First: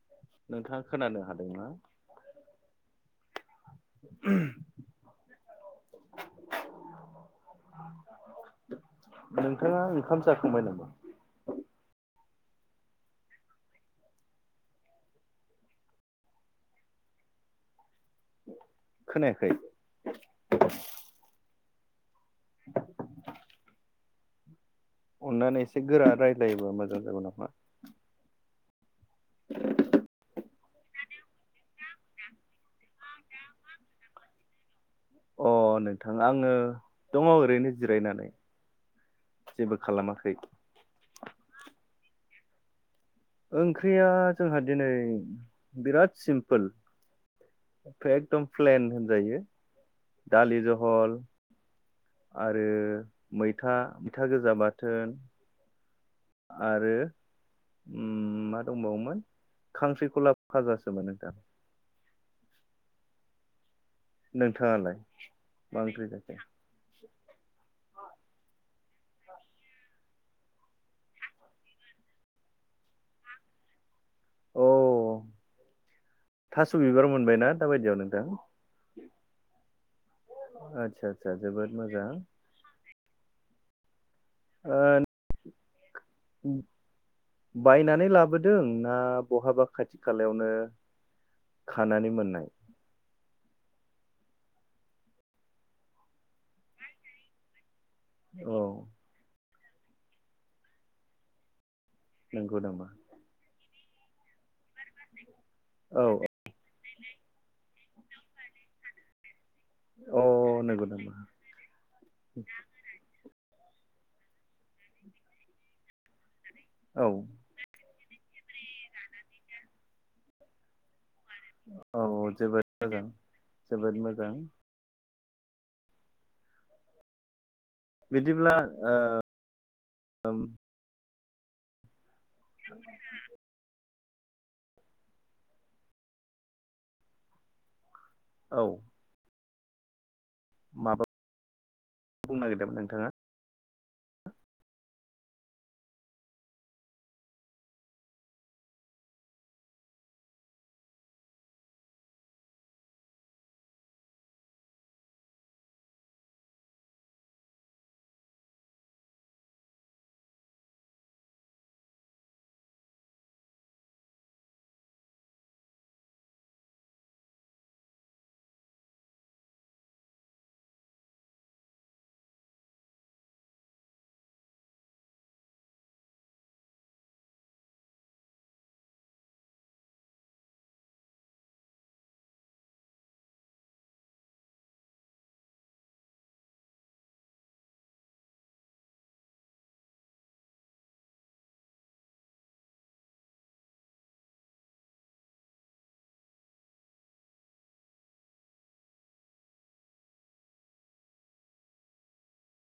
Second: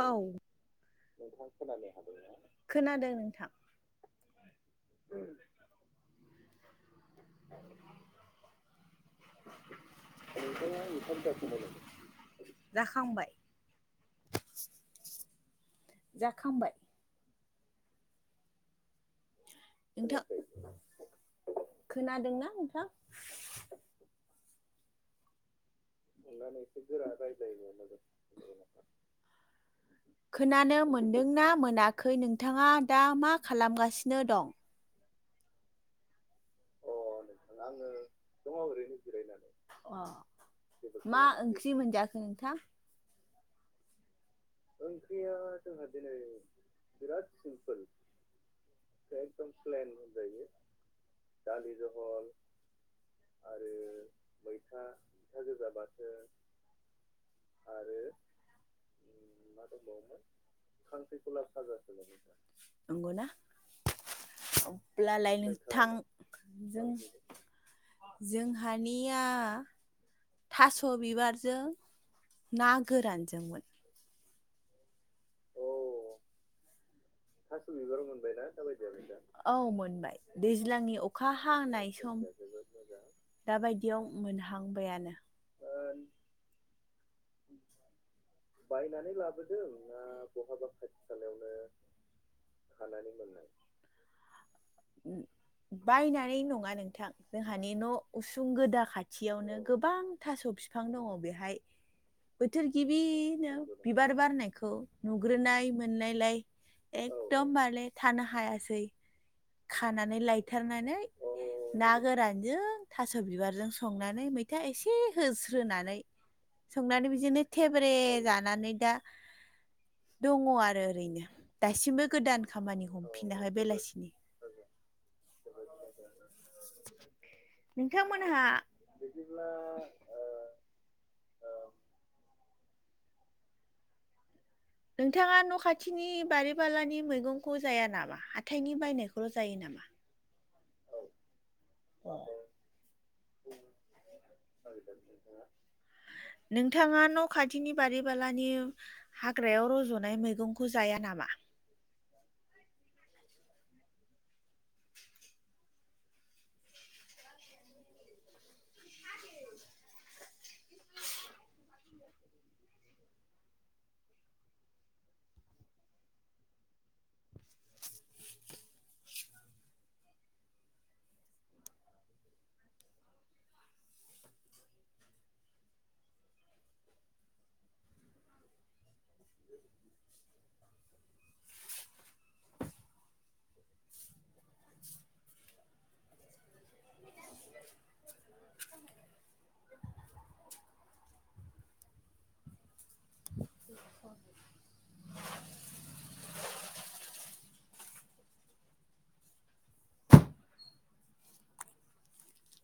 औ नोंथाङा खोनानो हादोंना खोनादों नोंथां [inaudible] नोंथाङा ओंखाम जाखांबाय नामा जाखांबाय जाखांबाय खोनाया नोंथां खोनादोंना नोंथां अननानै एसे गोरा रायजलायोबा मोजां जागोन नामा [inaudible] खोनानो मोनदोंना मोनाखै नोंथाङा दा मा खालामगासिनो दं अ नोंथां आङो दङ ओरैनो जिरायनानै जेबो खालामाखै मा ओंख्रि मोनजाखो नों नोंथां ओंख्रिया जोंहा दिनै बिराद सिमपोल बा एकदम प्लेन होनजायो दालि जहल आरो मैथा मैथा गोजा बाथोन। आरो उम मा दंबावोमोन खांख्रिखला फाजासोमोन नोंथां नंगौना? [unintelligible] नोंथाङालाय अब्लालाय मा नोथां ओंख्रि जाखो जों जोंहा दानिया थास' बिबारजों ना गोरानजोंमोन। अ थास' बिबार मोनबायना दा बायदियाव नोंथां औ मोनबाय। दैज्लांनि आदसा आदसा अखा जोबोद हानाय मोजां सम दाबायदि बेयाव ओ मोनहांबायानो बायनानै लाब बायनानै लाबोदों ना बहाबा खाथि खालायावनो खानानै मोननाय खानानै मोननाय। बायनानै नङा नोंथां जोंहानि न उसुं औ गोदा खाथियावनो गोबां थास' फिफां दङ बेहाय। नंगौ बोथोर नामा गिबि बिबार बारनायखौ नु ग्रोनाय औ मोननायलाय एकदमबारले थानो हायासै खानानै औ नंगौ लायथारनानै नामा ना गोरानजों था स बिबारजों संनानै मैथा एसे होस्रोनानै औ संनानै बिदिनो थेब्रेट जानानै दा दङ आरो ओरैनो औ दासिमबो गोदान जोबोद खामानि मोजां हमफिनाहाय जोबोद बेलासिनि मोजां नोंथांमोनहा बिदिब्ला बिदिब्ला ओम [unintelligible] नोंथाङा न खाथिनि बारि बालानि मैगंखौ जाया नामा? औ हाथायनि बायनायखौल' जायो नामा? माबा अ बुंनो नागिरदोंमोन नोंथाङा नोंथाङा न खाथिनि बारि बालानि हाग्रायाव रजनाय मैगंखौ जाया नामा?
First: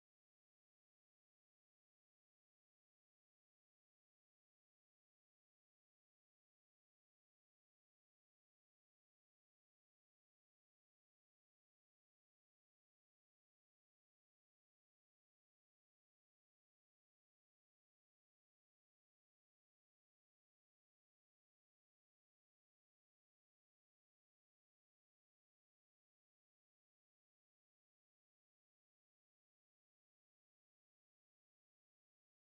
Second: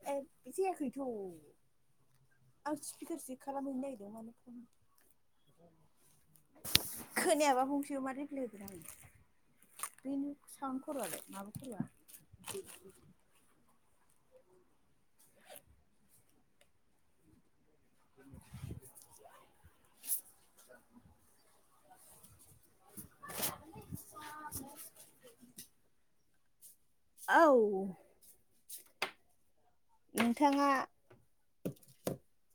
ए जायाखैथ' आं स्पिकारसो खालामहैनो नागिरदों मानो फन खोनायाबा फंसेबो माथो रिप्लाय होगोन आं बेनि साउन्ड खर'आलाय माबा खर'आ [unintelligible] [unintelligible] औ नोंथाङा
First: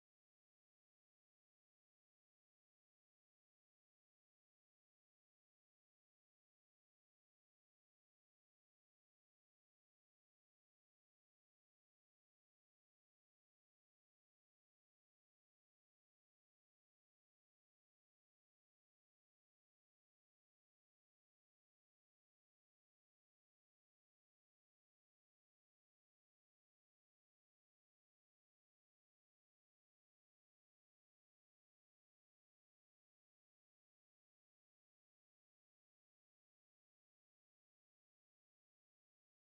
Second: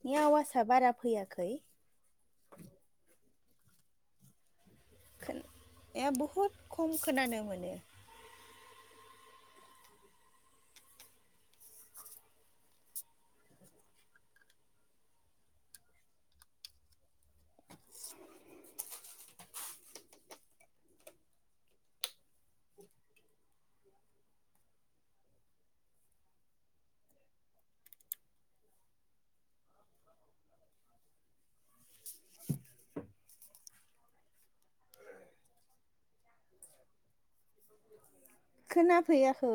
नि आवासआ बारा फैयाखै ए बहुद खम खोनानो मोनो खोनाफैयाखै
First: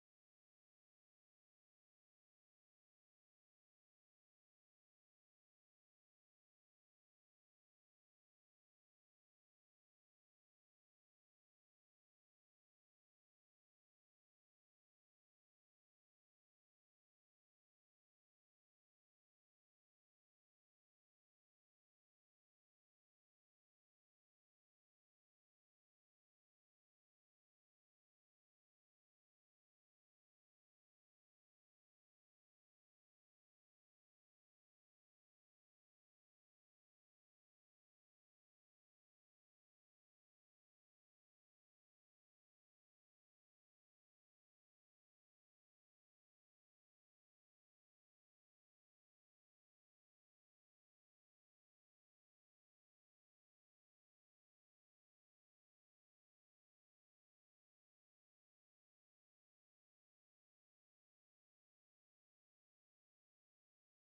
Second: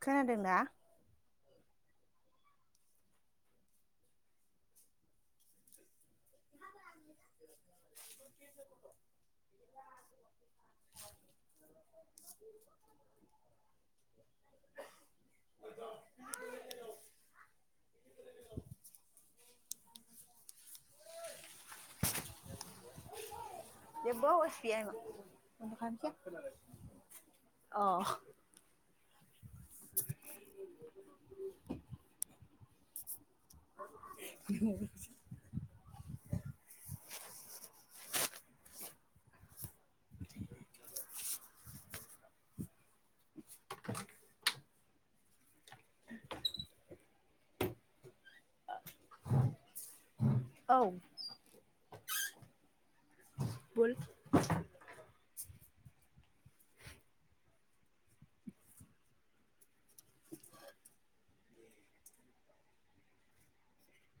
[unintelligible] खोनादों ना [inaudible] जेबो आवास गैया अ बे [inaudible] [unintelligible] औ बल